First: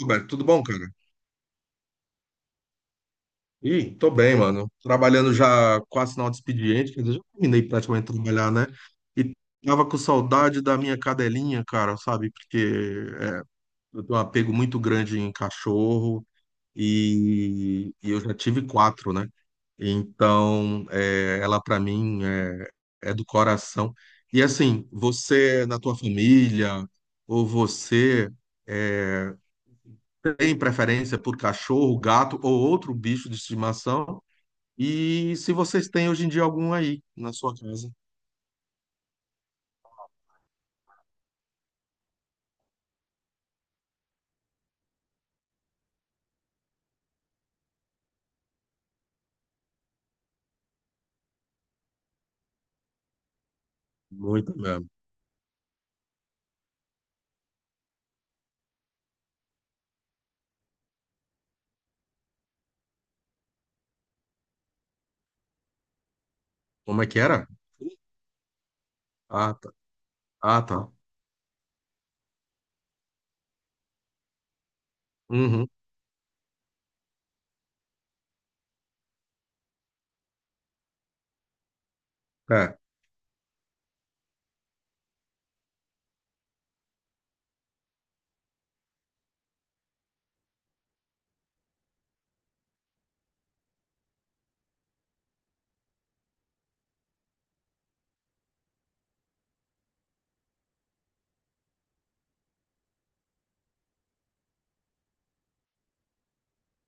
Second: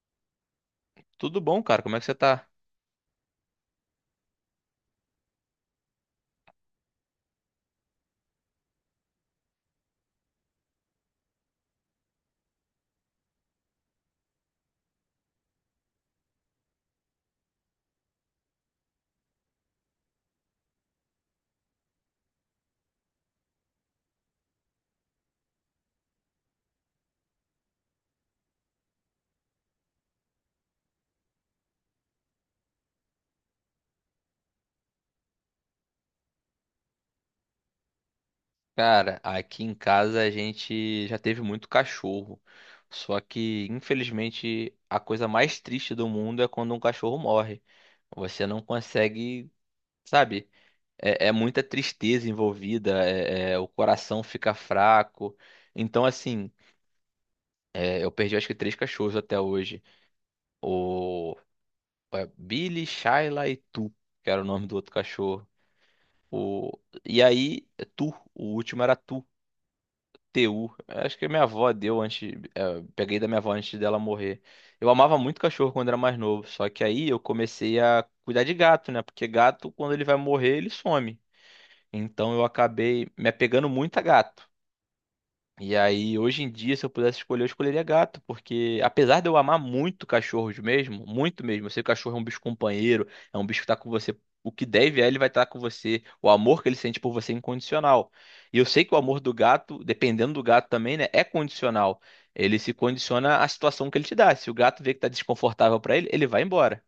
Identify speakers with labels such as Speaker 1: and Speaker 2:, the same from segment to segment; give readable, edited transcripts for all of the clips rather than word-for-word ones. Speaker 1: Roberto, tudo bom, cara?
Speaker 2: Tudo bom, cara? Como é que você tá?
Speaker 1: Tô bem, mano. Trabalhando já quase final de expediente, quer dizer, já terminei praticamente de trabalhar, né? E tava com saudade da minha cadelinha, cara, sabe? Porque é, eu tenho um apego muito grande em cachorro e, eu já tive quatro, né? Então, é, ela pra mim é, é do coração. E assim, você na tua família ou você é, têm preferência por cachorro, gato ou outro bicho de estimação. E se vocês têm hoje em dia algum aí na sua casa.
Speaker 2: Cara, aqui em casa a gente já teve muito cachorro. Só que, infelizmente, a coisa mais triste do mundo é quando um cachorro morre. Você não consegue, sabe? É muita tristeza envolvida, o coração fica
Speaker 1: Muito mesmo.
Speaker 2: fraco. Então, assim, é, eu perdi acho que três cachorros até hoje. O é, Billy, Shyla e Tu, que era o nome do outro cachorro. O,
Speaker 1: Como é que
Speaker 2: e
Speaker 1: era?
Speaker 2: aí, Tu, o último era Tu.
Speaker 1: Ah, tá. Ah,
Speaker 2: TU.
Speaker 1: tá.
Speaker 2: Acho que a minha avó deu antes. É, peguei da minha avó antes dela morrer. Eu amava muito
Speaker 1: Uhum.
Speaker 2: cachorro quando era mais novo. Só que aí eu comecei a cuidar de gato, né? Porque gato, quando ele vai morrer, ele some. Então eu
Speaker 1: É,
Speaker 2: acabei me apegando muito a gato. E aí, hoje em dia, se eu pudesse escolher, eu escolheria gato, porque apesar de eu amar muito cachorros mesmo, muito mesmo, eu sei que o cachorro é um bicho companheiro, é um bicho que tá com você, o que deve é ele vai estar com você, o amor que ele sente por você é incondicional. E eu sei que o amor do gato, dependendo do gato também, né, é condicional. Ele se condiciona à situação que ele te dá. Se o gato vê que tá desconfortável pra ele, ele vai embora.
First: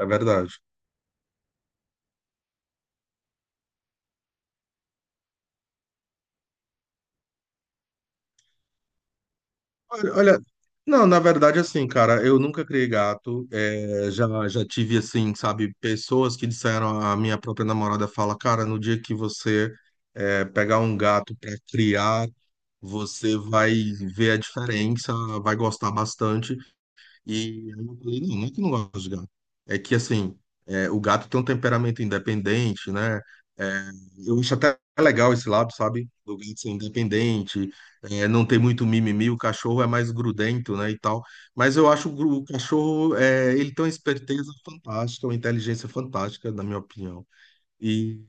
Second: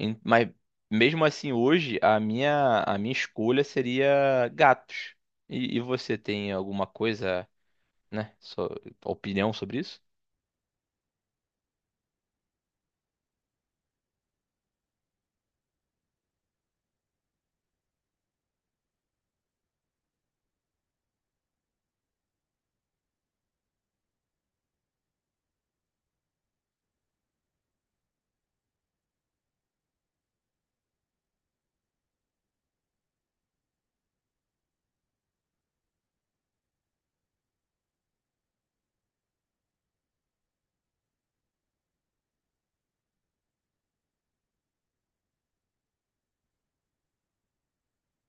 Speaker 1: é
Speaker 2: Mas
Speaker 1: verdade.
Speaker 2: mesmo assim, hoje, a minha escolha seria gatos. E você tem alguma coisa? Né? Sua opinião sobre isso?
Speaker 1: Olha, olha, não, na verdade, assim, cara, eu nunca criei gato. É, já tive, assim, sabe, pessoas que disseram, a minha própria namorada fala, cara, no dia que você pegar um gato para criar, você vai ver a diferença, vai gostar bastante. E aí eu falei, não, não é que eu não gosto de gato. É que, assim, é, o gato tem um temperamento independente, né? É, eu acho até legal esse lado, sabe? Do gato ser independente, é, não ter muito mimimi, o cachorro é mais grudento, né, e tal. Mas eu acho o, o cachorro, é, ele tem uma esperteza fantástica, uma inteligência fantástica, na minha opinião. E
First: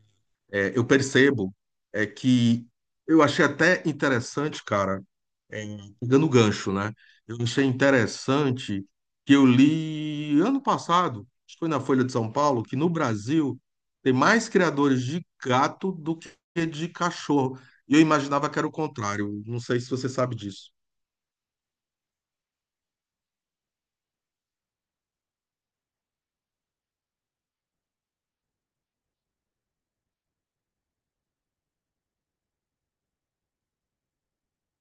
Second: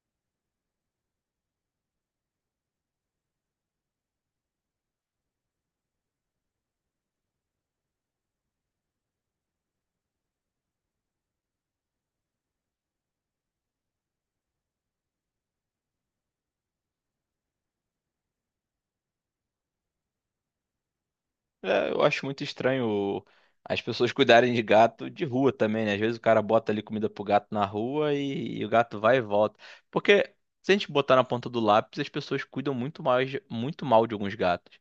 Speaker 1: é, eu percebo é que eu achei até interessante, cara, é, pegando o gancho, né? Eu achei interessante que eu li ano passado, acho que foi na Folha de São Paulo, que no Brasil tem mais criadores de gato do que de cachorro. E eu imaginava que era o contrário. Não sei se você sabe disso.
Speaker 2: É, eu acho muito estranho as pessoas cuidarem de gato de rua também, né? Às vezes o cara bota ali comida pro gato na rua e o gato vai e volta. Porque se a gente botar na ponta do lápis, as pessoas cuidam muito mais, muito mal de alguns gatos.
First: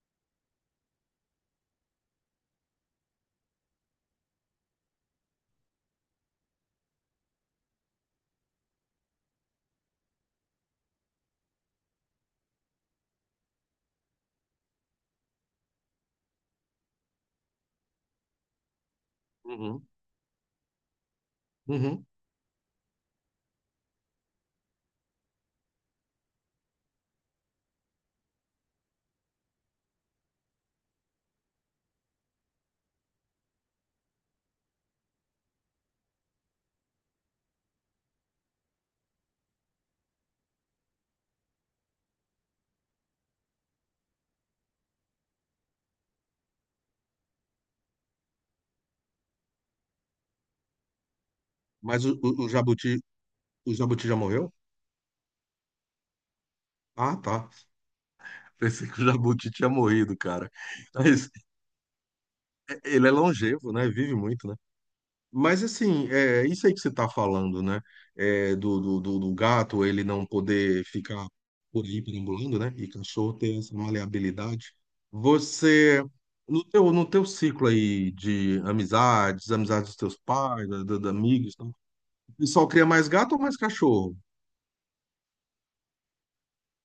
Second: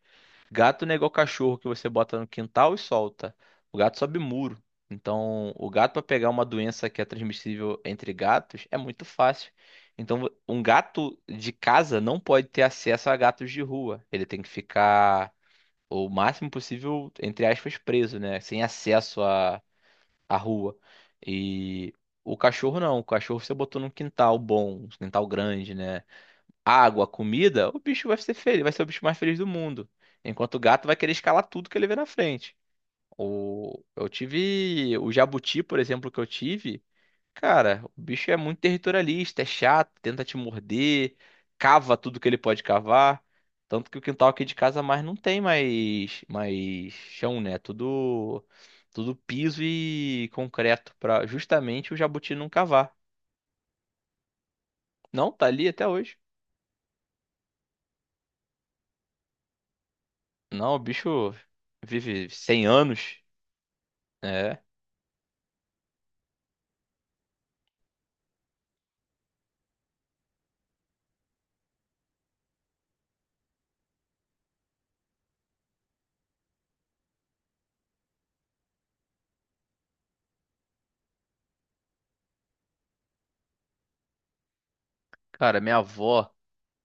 Speaker 2: Gato não é igual cachorro que você bota no quintal e solta. O gato sobe muro. Então, o gato para pegar uma doença que é transmissível entre gatos é muito fácil. Então, um gato de casa não pode ter acesso a gatos de rua. Ele tem que ficar o máximo possível, entre aspas, preso, né? Sem acesso à,
Speaker 1: Uhum.
Speaker 2: à rua. E
Speaker 1: Uhum.
Speaker 2: o cachorro não. O cachorro você botou num quintal bom, um quintal grande, né? Água, comida, o bicho vai ser feliz, vai ser o bicho mais feliz do mundo. Enquanto o gato vai querer escalar tudo que ele vê na frente. O, eu tive o jabuti, por exemplo, que eu tive. Cara, o bicho é muito territorialista, é chato, tenta te morder, cava tudo que ele pode cavar. Tanto que o quintal aqui de casa mais não tem mais chão, né? É tudo, tudo piso e concreto para justamente o
Speaker 1: Mas
Speaker 2: jabuti não cavar.
Speaker 1: o Jabuti já morreu?
Speaker 2: Não, tá ali até hoje.
Speaker 1: Ah, tá. Pensei que o Jabuti tinha morrido, cara.
Speaker 2: Não, o
Speaker 1: Mas
Speaker 2: bicho vive 100
Speaker 1: ele é
Speaker 2: anos.
Speaker 1: longevo, né? Vive muito, né?
Speaker 2: É.
Speaker 1: Mas assim, é isso aí que você está falando, né? É, do gato ele não poder ficar por aí perambulando, né? E cachorro ter essa maleabilidade. Você, no teu ciclo aí de amizades, amizades dos teus pais, da amigos, e tal, o pessoal cria mais gato ou mais cachorro?
Speaker 2: Cara, minha avó,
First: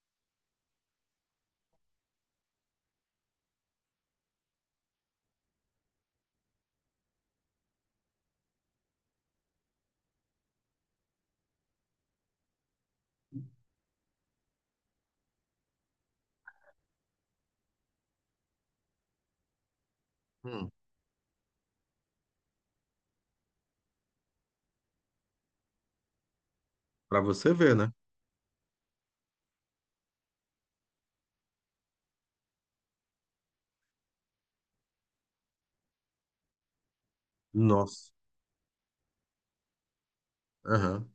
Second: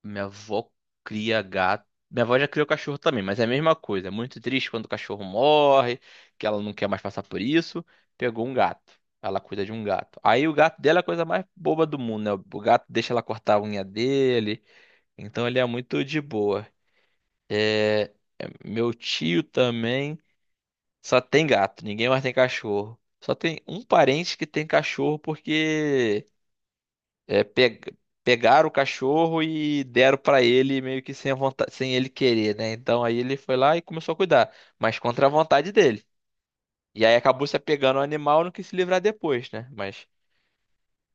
Speaker 2: minha avó cria gato. Minha avó já criou cachorro também, mas é a mesma coisa. É muito triste quando o cachorro morre, que ela não quer mais passar por isso. Pegou um gato. Ela cuida de um gato. Aí o gato dela é a coisa mais boba do mundo, né? O gato deixa ela cortar a unha dele. Então ele é muito de boa. É, é, meu tio também
Speaker 1: Hum,
Speaker 2: só tem gato, ninguém mais tem cachorro. Só tem um parente que tem cachorro porque
Speaker 1: para
Speaker 2: é,
Speaker 1: você ver, né?
Speaker 2: pegaram o cachorro e deram pra ele meio que sem a vontade, sem ele querer, né? Então aí ele foi lá e começou a cuidar, mas contra a vontade dele. E aí acabou se apegando ao
Speaker 1: Nossa.
Speaker 2: animal e não quis se livrar depois, né? Mas
Speaker 1: Aham.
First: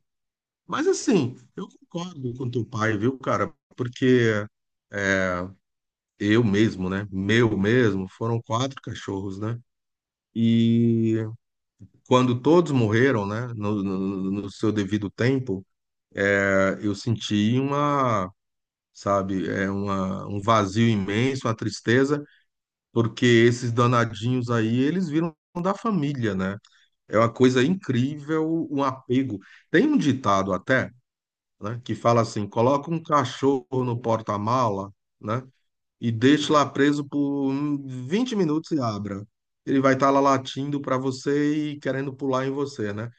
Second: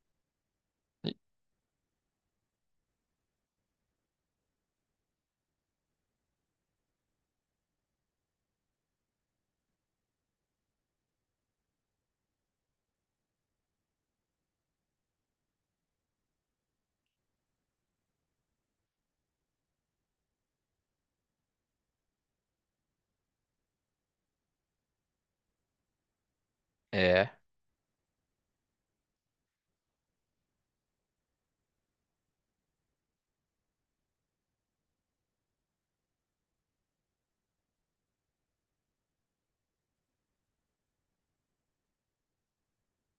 Speaker 1: Mas assim, eu concordo com teu pai, viu, cara? Porque eu mesmo, né? Meu mesmo, foram quatro cachorros, né? E quando todos morreram, né, no seu devido tempo, eu senti uma, sabe, é uma, um vazio imenso, uma tristeza, porque esses danadinhos aí, eles viram da família, né? É
Speaker 2: é,
Speaker 1: uma coisa incrível o apego. Tem um ditado até, né, que fala assim: coloca um cachorro no porta-mala, né, e deixa lá preso por 20 minutos e abra. Ele vai estar lá latindo para você e querendo pular em você, né?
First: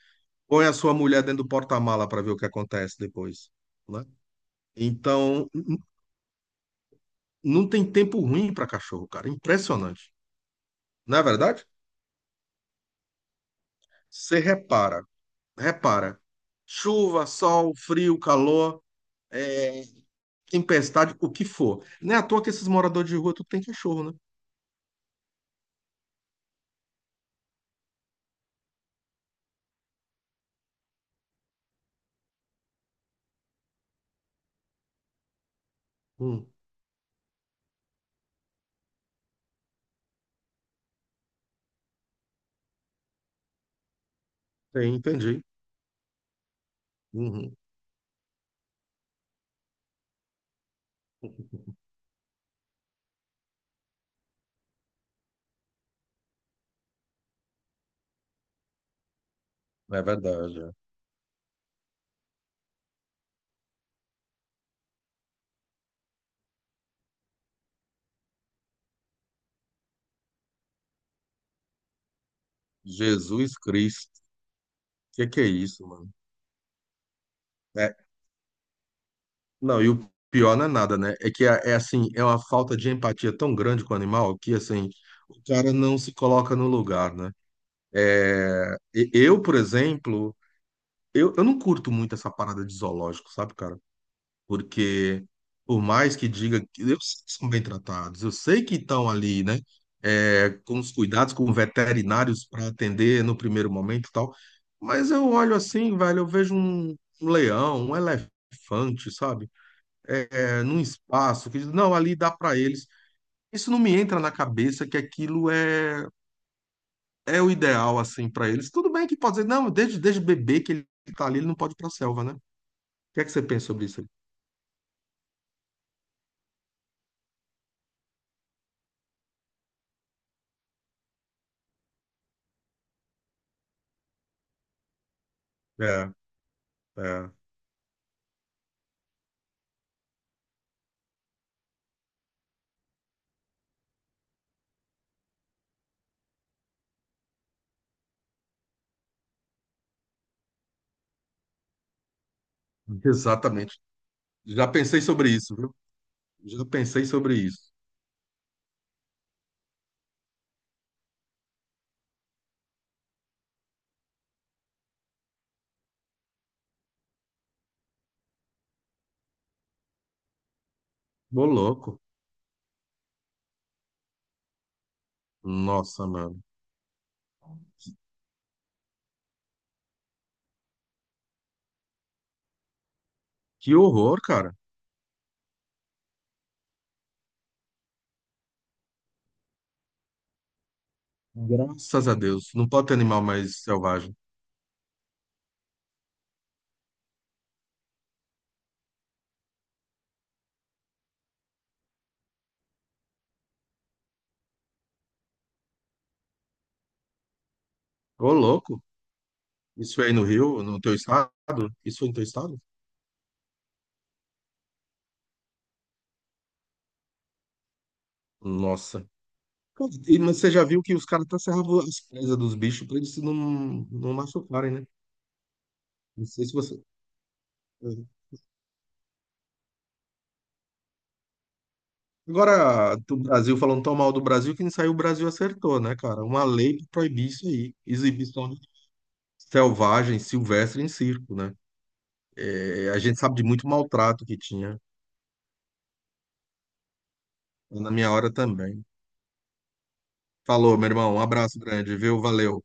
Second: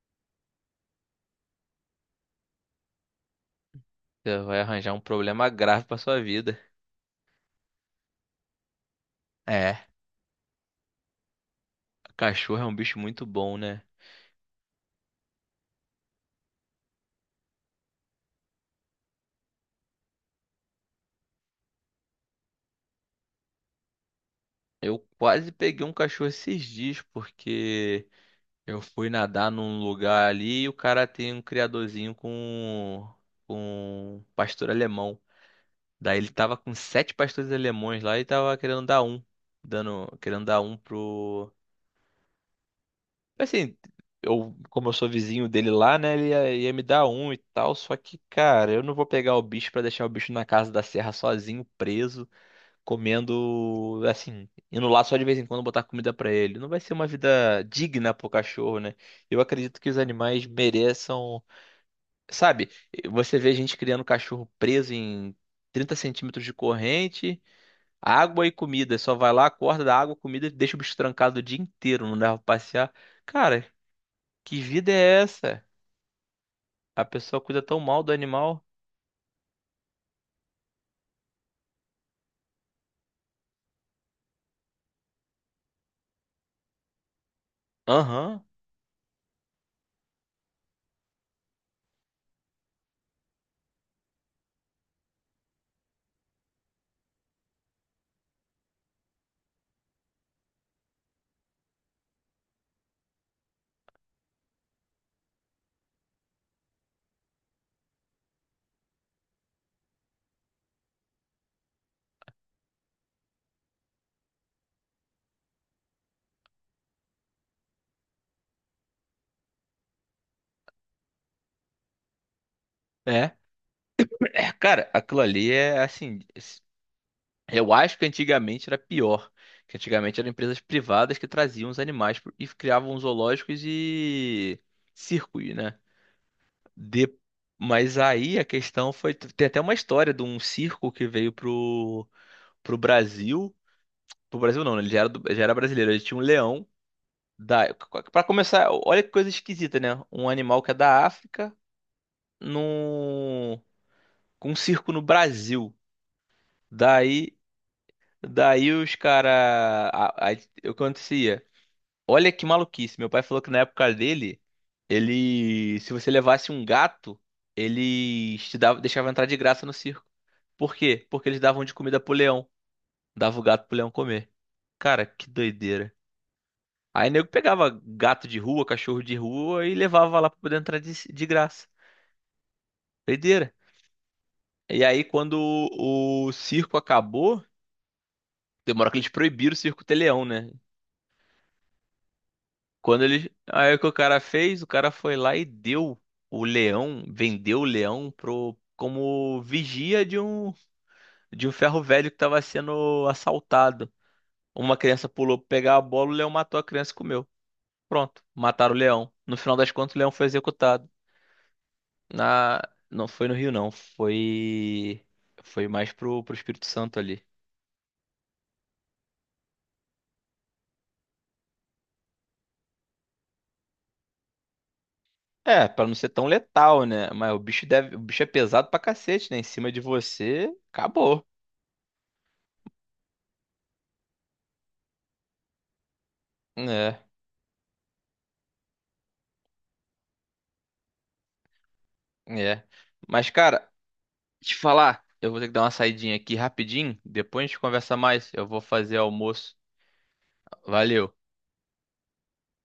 Speaker 1: Põe a sua mulher dentro do porta-mala para ver o que acontece depois, né?
Speaker 2: você vai arranjar um
Speaker 1: Então,
Speaker 2: problema grave pra sua vida.
Speaker 1: não tem tempo ruim para cachorro, cara.
Speaker 2: É,
Speaker 1: Impressionante. Não é verdade?
Speaker 2: cachorro é um bicho muito bom, né?
Speaker 1: Você repara, repara. Chuva, sol, frio, calor, é, tempestade, o que for. Não é à toa que esses moradores de rua tudo tem cachorro, né?
Speaker 2: Eu quase peguei um cachorro esses dias porque eu fui nadar num lugar ali e o cara tem um criadorzinho com pastor alemão. Daí ele
Speaker 1: Hum,
Speaker 2: tava com sete pastores alemães lá e tava querendo dar um. Dando, querendo dar um pro. Assim, eu, como eu
Speaker 1: tem,
Speaker 2: sou
Speaker 1: entendi.
Speaker 2: vizinho dele lá, né? Ele ia me dar um e
Speaker 1: Uhum.
Speaker 2: tal. Só que, cara, eu não vou pegar o bicho pra deixar o bicho na casa da serra sozinho, preso, comendo, assim, indo lá só de vez em quando botar comida pra ele. Não vai ser uma vida digna pro cachorro, né? Eu acredito que os
Speaker 1: É
Speaker 2: animais
Speaker 1: verdade. É.
Speaker 2: mereçam. Sabe, você vê gente criando cachorro preso em 30 centímetros de corrente. Água e comida. Só vai lá, acorda, dá água, comida e deixa o bicho trancado o dia inteiro, não leva pra passear.
Speaker 1: Jesus
Speaker 2: Cara,
Speaker 1: Cristo.
Speaker 2: que vida
Speaker 1: O
Speaker 2: é
Speaker 1: que que é
Speaker 2: essa?
Speaker 1: isso, mano?
Speaker 2: A pessoa cuida tão
Speaker 1: É.
Speaker 2: mal do animal.
Speaker 1: Não, e o pior não é nada, né? É que é, é assim, é uma falta de empatia tão grande com o animal que assim, o cara não se coloca no lugar, né?
Speaker 2: Aham,
Speaker 1: É, eu, por exemplo, eu não curto muito essa parada de zoológico, sabe, cara? Porque por mais que diga que eu sei que são bem tratados, eu sei que estão ali, né? É, com os cuidados com veterinários para atender no primeiro momento e tal. Mas eu olho assim, velho, eu vejo um leão, um elefante, sabe? É, é, num espaço, que diz, não, ali dá para eles. Isso não me entra na cabeça que aquilo é, é o ideal, assim, para eles. Tudo bem que pode dizer, não, desde bebê que ele está ali, ele não pode ir para a selva, né? O que é que
Speaker 2: é.
Speaker 1: você pensa sobre isso? aí?
Speaker 2: É, cara, aquilo ali é assim. Eu acho que antigamente era pior. Que antigamente eram empresas privadas que traziam os animais e criavam zoológicos e circos, né?
Speaker 1: É,
Speaker 2: De...
Speaker 1: é,
Speaker 2: Mas aí a questão foi. Tem até uma história de um circo que veio pro Brasil. Pro Brasil não, né? Ele já era, já era brasileiro. Ele tinha um leão da. Pra começar, olha que coisa esquisita, né? Um animal que é da África num...
Speaker 1: exatamente.
Speaker 2: com um
Speaker 1: Já
Speaker 2: circo no
Speaker 1: pensei sobre isso, viu?
Speaker 2: Brasil.
Speaker 1: Já pensei sobre
Speaker 2: Daí,
Speaker 1: isso.
Speaker 2: daí os caras. O que acontecia? Olha que maluquice. Meu pai falou que na época dele, ele. Se você levasse um gato, eles te dava... deixavam entrar de graça no circo. Por quê? Porque eles
Speaker 1: Ô,
Speaker 2: davam de comida
Speaker 1: louco.
Speaker 2: pro leão. Dava o gato pro leão comer. Cara, que doideira.
Speaker 1: Nossa, mano.
Speaker 2: Aí nego pegava gato de rua, cachorro de rua e levava lá pra poder entrar de graça. Doideira.
Speaker 1: Que horror, cara.
Speaker 2: E aí, quando o circo acabou, demora que eles proibiram o circo ter leão, né?
Speaker 1: Graças a Deus. Não pode ter
Speaker 2: Quando
Speaker 1: animal
Speaker 2: eles.
Speaker 1: mais
Speaker 2: Aí o que o
Speaker 1: selvagem.
Speaker 2: cara fez? O cara foi lá e deu o leão, vendeu o leão como vigia de um ferro velho que tava sendo assaltado. Uma criança pulou pra pegar a bola, o leão matou a criança e comeu. Pronto,
Speaker 1: Ô,
Speaker 2: mataram o
Speaker 1: louco.
Speaker 2: leão. No final das contas, o
Speaker 1: Isso
Speaker 2: leão
Speaker 1: aí no
Speaker 2: foi
Speaker 1: Rio, no
Speaker 2: executado.
Speaker 1: teu estado? Isso aí no teu
Speaker 2: Na...
Speaker 1: estado?
Speaker 2: Não foi no Rio, não. Foi. Foi mais pro Espírito Santo ali.
Speaker 1: Nossa. E, mas você já viu que os caras até serravam as presas dos bichos pra eles não, não machucarem, né?
Speaker 2: É, pra não ser tão
Speaker 1: Não sei se você.
Speaker 2: letal, né? Mas o bicho deve. O
Speaker 1: É.
Speaker 2: bicho é pesado pra cacete, né? Em cima de você, acabou.
Speaker 1: Agora, do Brasil, falando tão mal do Brasil, quem saiu o Brasil acertou, né, cara? Uma lei pra
Speaker 2: É,
Speaker 1: proibir isso aí. Exibição selvagem, silvestre em circo, né?
Speaker 2: é.
Speaker 1: É, a gente
Speaker 2: Mas,
Speaker 1: sabe de muito
Speaker 2: cara,
Speaker 1: maltrato que
Speaker 2: te
Speaker 1: tinha.
Speaker 2: falar, eu vou ter que dar uma saidinha aqui rapidinho. Depois a gente
Speaker 1: Na
Speaker 2: conversa
Speaker 1: minha hora
Speaker 2: mais. Eu vou
Speaker 1: também.
Speaker 2: fazer almoço.
Speaker 1: Falou, meu
Speaker 2: Valeu.
Speaker 1: irmão. Um abraço grande, viu? Valeu.